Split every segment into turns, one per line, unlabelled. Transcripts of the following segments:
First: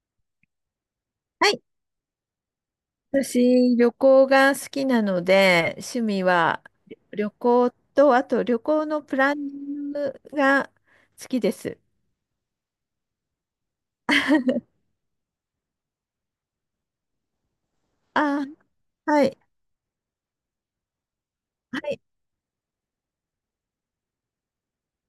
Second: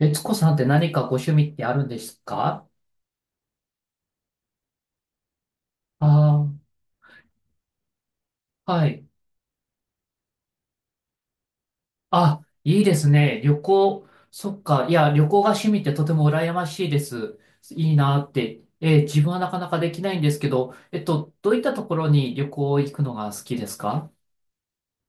えつこさんって何かご趣味
は
っ
い、
てあるんですか？
私、旅行が好きなので、趣味は
あ
旅行と、あと旅
あー、は
行の
い。
プランニングが好きです。
あ、いいですね。旅行、そっか。いや、旅行が趣味ってとても羨ましいです。いいなっ
あ、
て。自
は
分
い、
はなかなかできないんですけど、どういった
は
とこ
い、
ろに旅行行くのが好きですか？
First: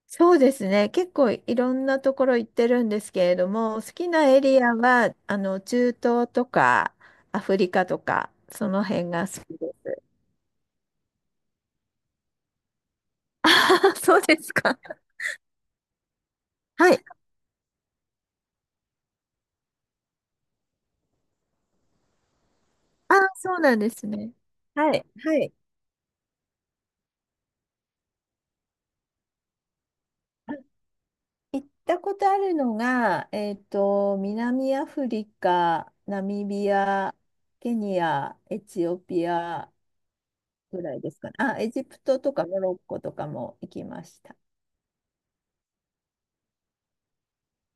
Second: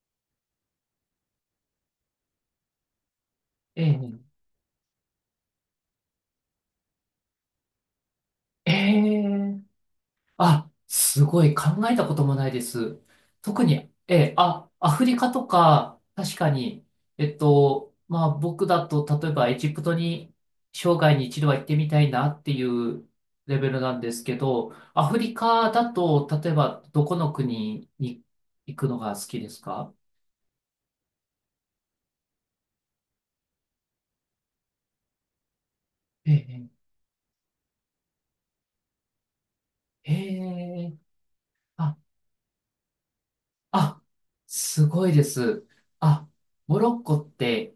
そうですね。結構いろんなところ行ってるんですけれども、好
え
き
ー、
なエリアは、中東とか、アフリカとか、そ
え
の辺が好き
え、
です。
あ、すごい考えたこともないです。
あ
特に、
ー、
え
そう
え、
です
あ、
か。
アフリカとか、確かに、
はい。
まあ僕だと、例えばエジプトに生涯に一度は行ってみたいなっていう
あー、そ
レ
う
ベ
なん
ル
で
なん
す
です
ね。
けど、
はい、
アフリ
はい。
カだと、例えばどこの国に行くのが好きですか？
行ったことあるのが、南アフリカ、ナ
え
ミ
え、
ビア、ケニア、エチオピア
え
ぐら
え、
いですかね。あ、エジ
あ、
プトとかモロッコとかも行き
あ、
ました。
すごいです。あ、モロッコって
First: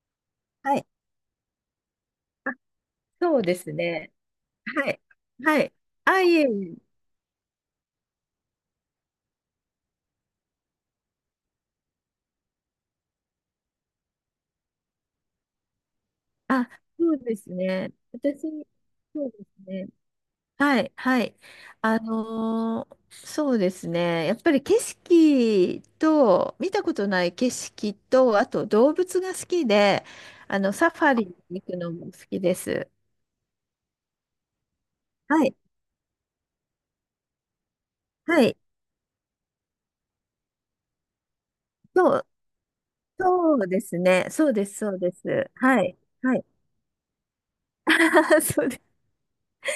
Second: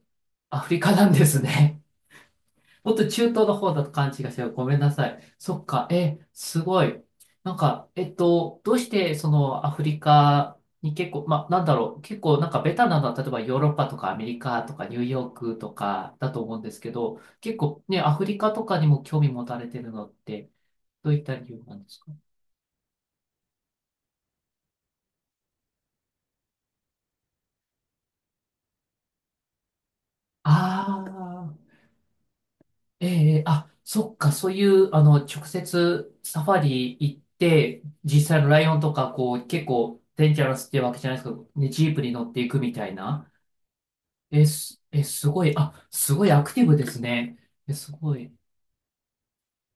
アフ
は
リ
い。
カなんですね。
あ、
もっと中
そう
東の
です
方だと勘違
ね。
いしてる。ごめん
は
な
い。
さい。そ
は
っ
い。
か。え、
あ、いえい
す
え。
ごい。なんか、どうしてそのアフリカに結構、まあ、なんだろう。結構なんかベタなのは、例えばヨーロッパとかアメリカとかニューヨークとかだと思うんで
あ、
すけ
そう
ど、
です
結構
ね。
ね、アフリカとかにも興
そ
味
うで
持
す
たれて
ね。
るのって、
はい、
どうい
は
った
い。
理由なんで
あ
すか？
のーそうですね。やっぱり景色と、見たことない景色と、あと動物が好きで、
あ、
サファリに行くのも好きです。
ええ、あ、そっか、そういう、あの、直
はい、
接サファリ行って、実際
は
の
い。
ライオンとか、こう、結構、デンジャラスってわけじゃないですけど、ね、ジープに
そう、
乗っていくみたいな。
そうですね。
え、
そうです、
す、
そう
え、
で
すご
す。
い、
は
あ、
い、
すごい
は
ア
い。
クティブですね。え、すごい。
そうです。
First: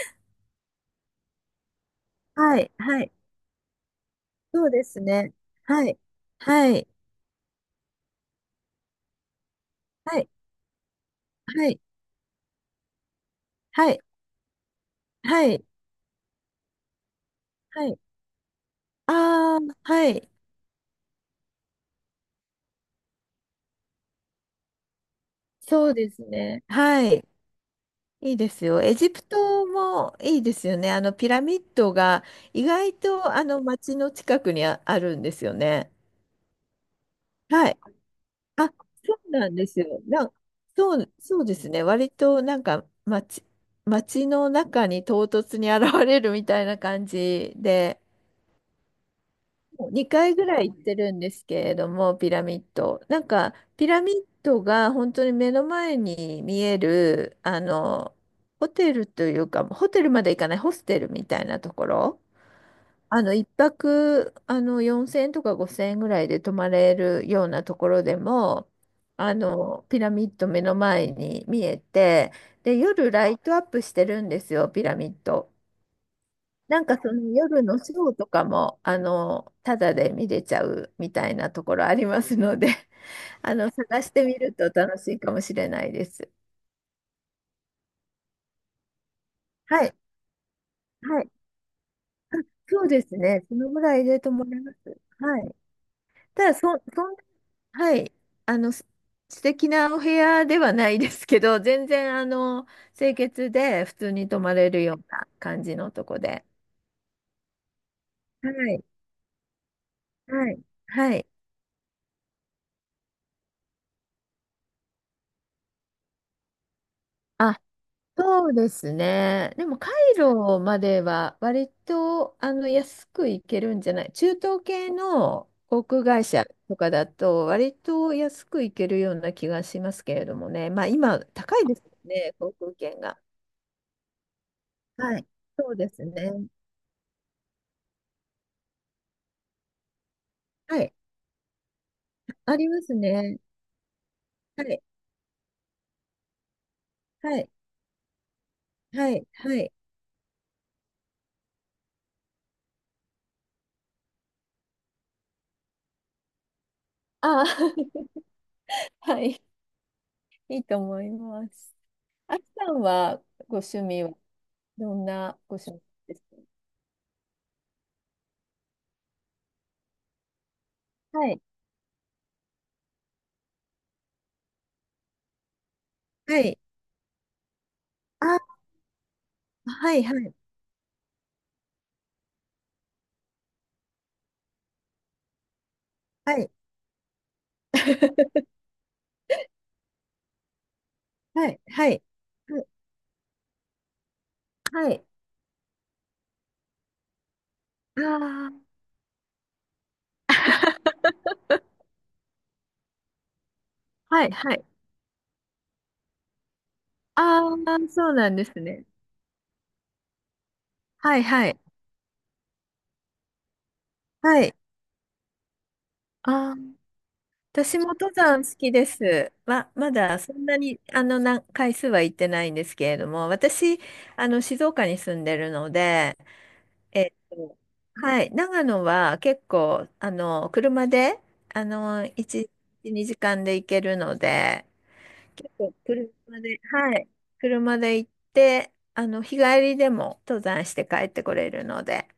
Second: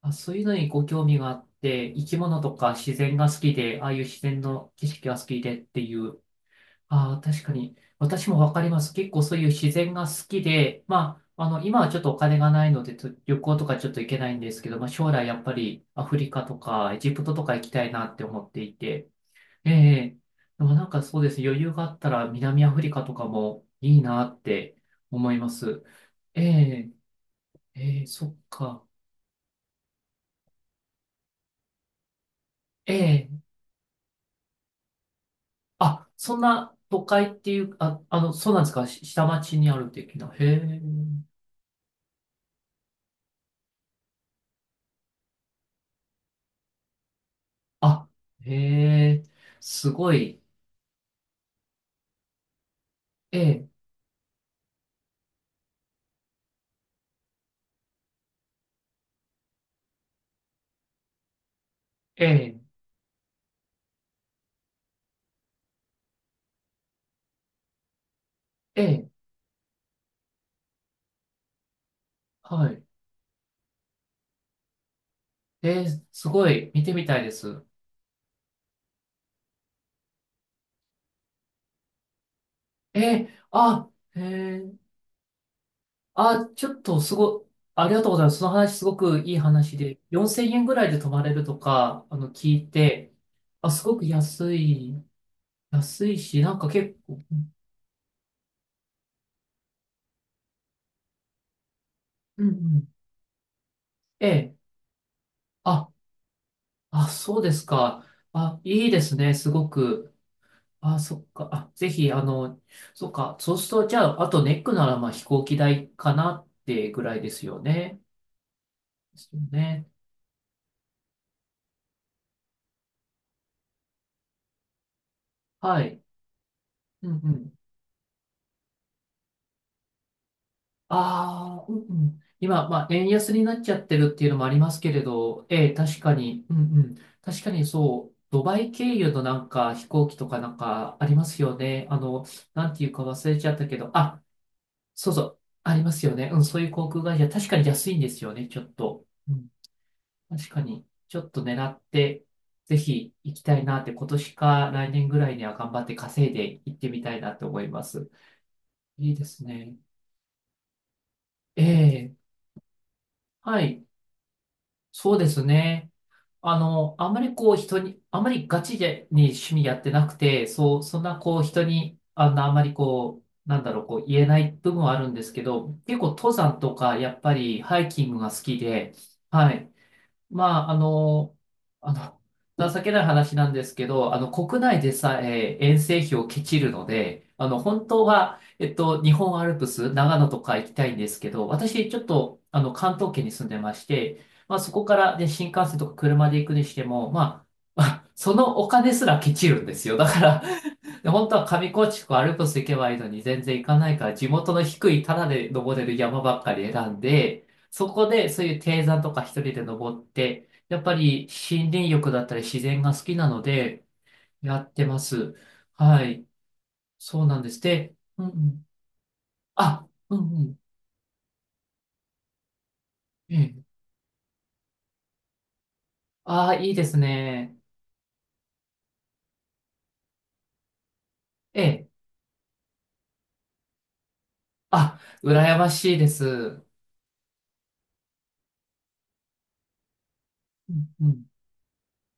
あ、そういうのにご興味があって、生き物と
はい、
か自
はい。
然が好きで、ああいう自然
そ
の
うで
景
す
色が好
ね。
きでって
は
い
い、
う、
はい、
ああ、確かに。私もわかります。結構そういう自然が
は
好
い、
きで、まあ、あの、
は
今
い、
はちょっとお金がないので、と旅行とかちょ
は
っ
い、
と行けないんですけど、まあ、将来やっ
は
ぱ
い、
りアフリカとかエジプトとか行きた
は
い
い。
なって思っていて、
ああ、
え
は
え、
い。
でもなんかそうです。余裕があったら南アフリカとかもいいなって思います。
そうです
え
ね。
え、
はい。
ええ、そ
い
っ
いですよ。
か。
エジプトもいいですよね。あのピラミッドが意外
え
とあ
え、
の街の近くにあるんですよね。
あ、そんな都会ってい
は
う、
い。
あ、あの、そうなんですか。し
そ
下
うなん
町
で
にあ
す
る
よ。
的な。へえ。
そうですね。割となんか街の中に唐突に現れるみたいな感じで、
あ、へえ、すご
2回
い。
ぐらい行ってるんですけれども、ピラミッド。なん
え
か、
え、
ピラミッドが本当に目の前に見える、ホテルというか、ホテルまで行かない、ホステルみたいなところ、
ええ、
一泊、4000円とか5000円ぐらいで泊まれるようなところでも、
ええ、
ピラミッド目の前に見えて、
は
で、
い。
夜ライトアップしてるんですよ、ピラミッド。
ええ、すごい。
な
見
ん
て
か
み
そ
た
の
いで
夜
す。
のショーとかも、ただで見れちゃうみたいなところありますので、
ええ、あ、
探し
へ
てみると
え、
楽しいかもしれないです。
あ、ちょっとすご、ありがとうございます。その話すごくいい話
はい。
で、4000円ぐらいで泊
は
ま
い。
れるとか、あの、聞い
そうで
て、
すね。その
あ、
ぐ
すご
らい
く
でと思い
安
ます。
い、
はい。
安いし、
た
な
だ、
ん
そ、
か結
そん、
構、
はい。あの、す素敵なお部屋ではないですけど、全然、
うんうん。
清潔で普通
え
に泊ま
え、
れるような感じの
あ、
とこで。
あ、そうですか。
は
あ、
い。
いいですね、すごく。
はい。
あ、
は
そ
い。
っか。あ、ぜひ、あの、そっか。そうすると、じゃあ、あとネックなら、まあ、飛行機代かなってぐらいです
あ
よね。
そうです
ですよ
ね。でも、
ね。
カイロまでは割とあの安く行けるんじゃない中東系の
は
航
い。
空会社とかだ
うんう
と
ん。
割と安く行けるような気がしますけれどもね。まあ今高
ああ、
い
う
で
ん
すよ
うん。
ね、航
今、
空
まあ、
券
円
が。
安になっちゃってるっていうのもありますけれ
はい。
ど、え
そ
え、
うで
確
す
かに、
ね。
うんうん。確かにそう、ドバイ経由のなんか飛行機とかなん
はい。
かありますよね。あの、
あり
なん
ま
ていう
す
か忘れ
ね。
ちゃったけど、あ、
はい。
そうそう、ありますよね。うん、そういう航空会社、
は
確
い。
かに安いんですよね、ちょっと。
はい。はい。
確かに、ちょっと狙って、ぜひ行きたいなって、今年か来年ぐらいには頑張って稼いで行ってみたいなっ
あ
て
あ、
思います。いい
は
で
い。
すね。
いいと思いま
え
す。
え、
あきさんはご
は
趣
い、
味はどん
そうで
な
す
ご趣味
ね。
です
あの、あんまりこう人に、あんまりガチでに趣味やってなくて、そう、そんな
か。は
こ
い。
う人に、あの、あんまりこう、なんだろう、こう言えない部分はあるんですけど、結構登
は
山
い。
とか、やっぱりハイキングが好き
あ
で、はい。
はいはい。
まあ、あの、あの、情けない話なんですけど、あの、国内でさえ遠征費を
は
ケ
い。
チるので、あの、本当は、日本アルプス、長野とか行きたいんですけど、
はい。は
私、ちょ
い。
っと、あ
は
の、関東圏に住んでまして、まあ、そこか
い。
らね、新幹線とか車で行くにしても、まあ、そのお金すらケチるんですよ。だから、で本当は上高地とかアルプス行けばいいのに全然行かないから
は
地
い。
元
は
の
い。
低いタダで登れる山ばっかり選ん
あ
で、
あ、
そこ
そう
で
なん
そう
で
いう
す
低
ね。
山とか一人で登って、やっぱ
はい。
り
はい。
森林浴だったり自然が好きなので
はい。
やってます。はい。
ああ、
そうなんです。
私も
で、
登
うんう
山好
ん。
きです。
あ、
ま
うん
だそ
う
んな
ん。
に、回数は行ってないんですけれども、
ええ。
私、静岡に住んでるので、
ああ、いいです
えっと、
ね。
はい。長野は結構、車で、
ええ。
1、2時間で行けるので、
あ、羨
そ
ま
う
しいです。
車で、
う
はい。車で行って、日帰りでも登山して
ん
帰
う
って
ん、
これるので。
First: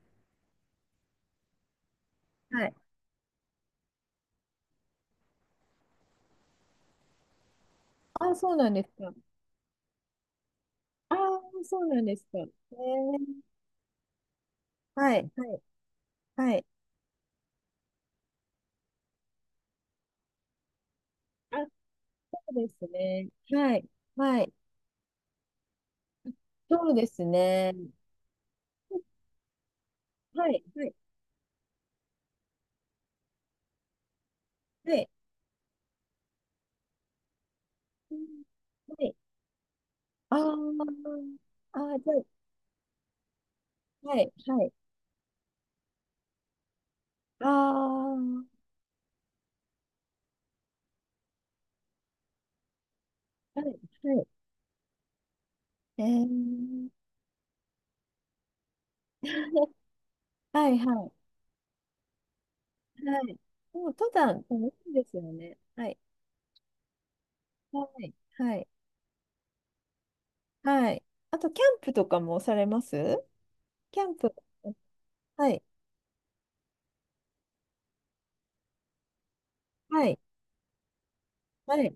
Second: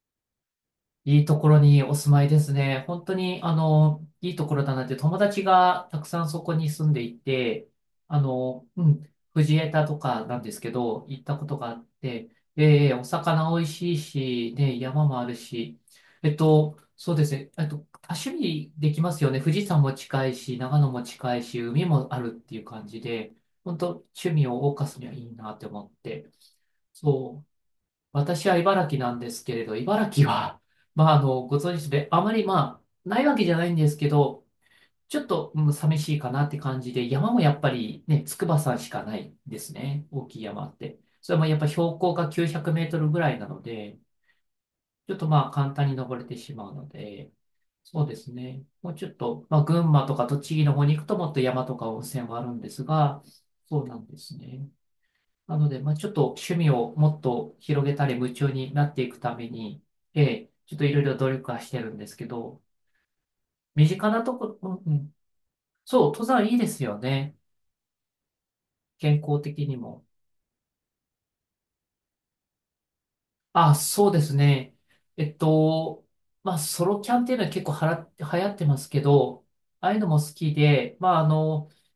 いいところにお住まいです
はい。
ね。本当に、あの、いいところだなって、友達がたくさんそこに住んでいて、あ
あ、そう
の、
なんで
う
す
ん、
か。
藤枝とかなんですけど、
あ
行った
あ
ことがあ
そ
っ
うなんです
て、
か。ね
で、お魚美味しいし、ね、山
は
もあ
い、
る
はい、
し、
はい。
そうですね、多趣味できますよね。富士山も近いし、長野も近い
あ、
し、
そ
海もあるって
う
いう
です
感じ
ね。
で、
は
本当
い、
趣
は
味
い。
を謳歌すにはいいなって思って。
そうです
そう。
ね。
私は茨城なんですけれど、茨城
は
は、
い、はい、
まあ、あの、ご存知で、あまり、まあ、ないわけじゃないんですけど、
はい。
ちょっと、うん、寂しいかなって感じで、山もやっぱり
う
ね、
ん
筑波山し
は
かな
い。
いですね。大
あ
きい山って。
あ
それもやっぱ
あ
標
あじ
高
ゃあ
が900メートルぐらいなので、
はい、はい。
ちょっとまあ、簡単に登れてしまうので、
ああ
そうです
は
ね。もうちょっと、まあ、群馬とか栃木の方に行くともっと山とか温泉はあるんですが、
い、は
そうなんで
い。
すね。なので、まあ、
え
ちょっと趣味
ー、
をもっと広げたり夢中になっていくために、ええ、
は
ちょ
い、
っといろい
は
ろ
い。
努力はしてるんですけど、
はい。も
身
う
近
登
なと
山、
こ、う
楽
ん
しい
う
いで
ん、
すよね。はい。
そう、登山いいですよね。
はい。はい。
健康的にも。
はい。あと、キャンプとかもされます
あ、
キャ
そう
ン
で
プ。
すね。えっ
はい。
と、まあ、ソロキャンっていうのは結構はら、流行ってますけど、ああいう
は
のも
い。
好きで、まあ、あの、
はい。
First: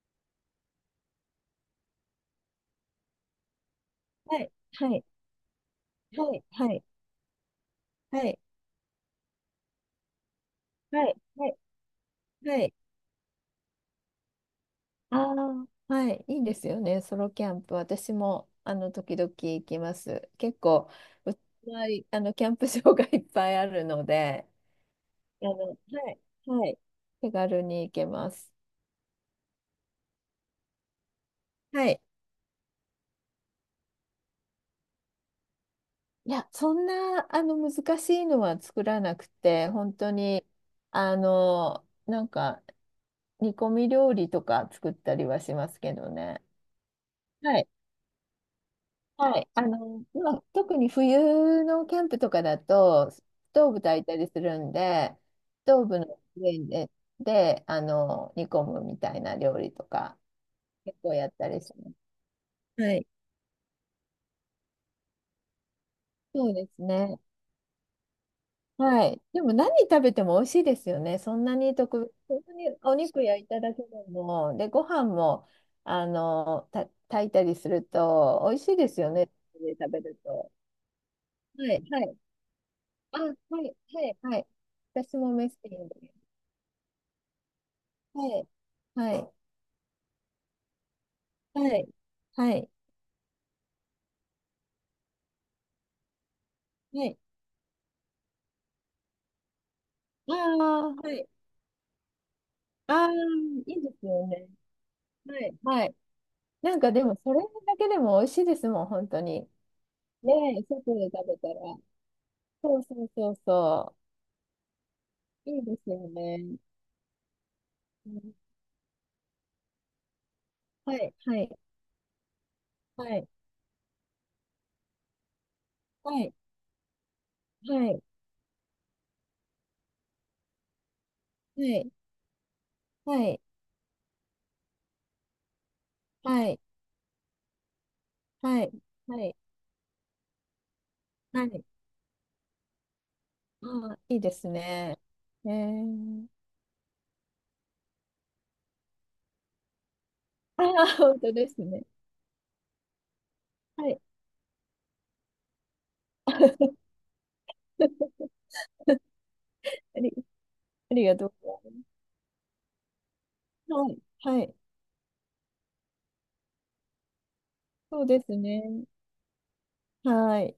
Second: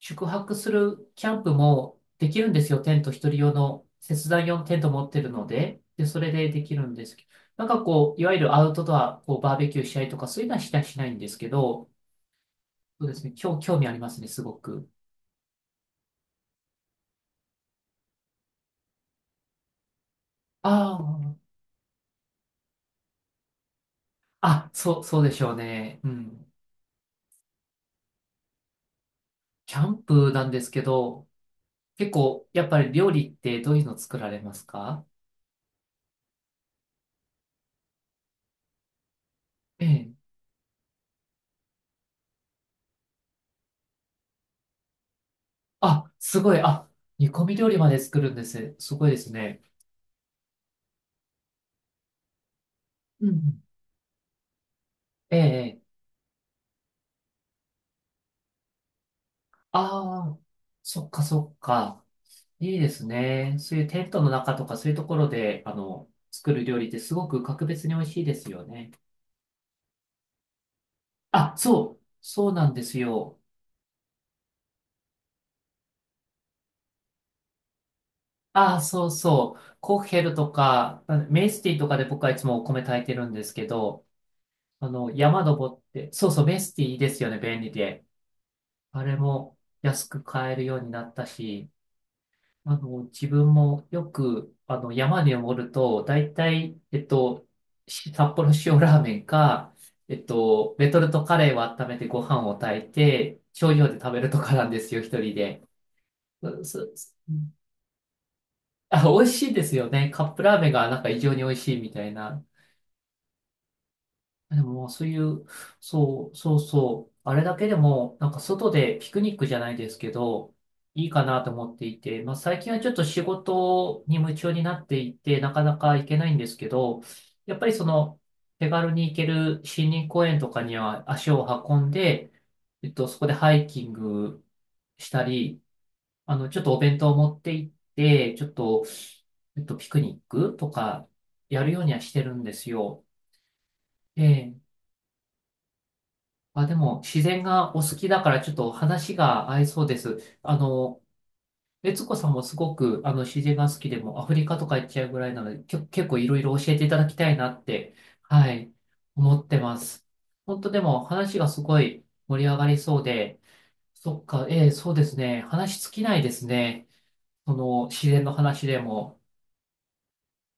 宿泊するキャンプもできるんですよ。テント、一人用の、切
は
断
い。
用のテント
はい。
持ってるので、で、それ
はい。
でで
は
き
い。
るんですけど、なんかこ
は
う、いわ
い。
ゆるアウトドア、こう、バーベキューしたりとか、そういうのはしたりし
は
ない
い。
んです
は
け
い。
ど、
はい。
そうですね、興興味ありますね、すごく。
ああ、はい。いいですよね。ソロキャンプ。私も、時々行きます。結構、
あ
うちの周りキャンプ場が いっぱいあるので、
あ、あ、そう、そうでし
あ
ょう
の、は
ね。う
い。
ん。
はい。手軽に行けます。
キャンプなんですけど、
はい。
結構、やっぱり料理ってどういうの作られますか？
いや、そんな、難しいのは作らなくて、
え
本当
え。
に、あの、なんか、煮込み料理とか作ったりはしますけど
あ、す
ね。
ごい。あ、煮込み
はい。
料理まで作るんです。すごいです
はい。
ね。
まあ、特に冬のキャンプとかだと、ス
うんうん。
トーブ炊いたりするんで、
え
ス
え。
トー
え、
ブの上で、で、煮込むみたいな料理とか、
ああ、
結
そっ
構
か
やった
そっ
りしま
か。いい
す。
で
は
す
い。
ね。そういうテントの中とかそういうところで、あの、
そ
作
う
る
で
料
す
理ってす
ね。
ごく格別に美味しいですよね。
はい。でも何食べても美味しいですよね。そん
あ、
なに
そ
特
う、
別、本
そ
当
うな
に
んで
お
す
肉
よ。
焼いただけでも、で、ご飯も、炊いたりすると美味し
あ
い
あ、
です
そ
よ
う
ね。
そう。
食
コ
べ
ッ
る
ヘル
と。
とか、あのメス
は
ティ
い、
とか
は
で
い。
僕はいつもお米炊いて
あ、
るん
はい、
ですけ
は
ど、
い、はい。
あの、
私も
山
メステ
登
ィ
っ
ン
て、
で。
そうそう、メスティいいですよね、便利で。
はい、
あ
は
れ
い、
も安く買えるようになったし、
はい、はい、
あの、自分もよく、あの、山に登ると、大体、
はい。
し札幌塩ラーメンか、
あ
レ
あ、
トル
は
ト
い。
カレーを温めてご飯を炊い
ああ、
て、
い
少
い
量
で
で
す
食べ
よ
ると
ね。
かなんですよ、一人
はい、
で。
はい。
う
なん
す
かで
す、
も、それだけでも美味しいですもん、
あ、
本
美
当
味し
に。
いですよね。カッ
ね
プラー
え、
メンが
外
なん
で
か異
食
常に
べ
美
た
味
ら。
しいみたいな。
そうそうそうそう。
でも、そういう、
いいですよ
そう、そ
ね。
うそう、あれだけで
う
も、なん
ん
か外でピクニックじゃないですけど、
は
いい
い、
か
は
な
い、
と思っていて、まあ最近はちょっと
は
仕
い、
事に夢中になっていて、なかなか行
は
けない
い、
んですけど、やっぱり
は
そ
い、
の、手軽に行ける森林公園とかには足を
は
運ん
い、
で、そ
は
こで
い、
ハイキングしたり、あ
は
の、ち
い、
ょっとお弁当を持って行って、ちょっ
はい、
と、
はい、
ピクニックとか
は
や
い。
るようにはしてるんですよ。
ああ、いいです
ええ、
ね。えー、
まあ、でも、自然がお好きだから、ちょっと話が合いそうです。あ
ああ、
の、
本当ですね。
悦子さんもすごく、あの、自然が好き
は
で
い、
も、アフリカとか行っちゃうぐらいなので、きょ、結構いろいろ教えていただきたいなって、はい、思ってま
あ
す。
り、
本当で
あり
も、
がとう
話が
ご
す
ざ
ご
い
い盛り上がりそうで、
ます。
そっ
はい、は
か、
い、
ええ、そうですね。話尽きないですね。その、
そう
自
で
然の
す
話で
ね。
も。
はい。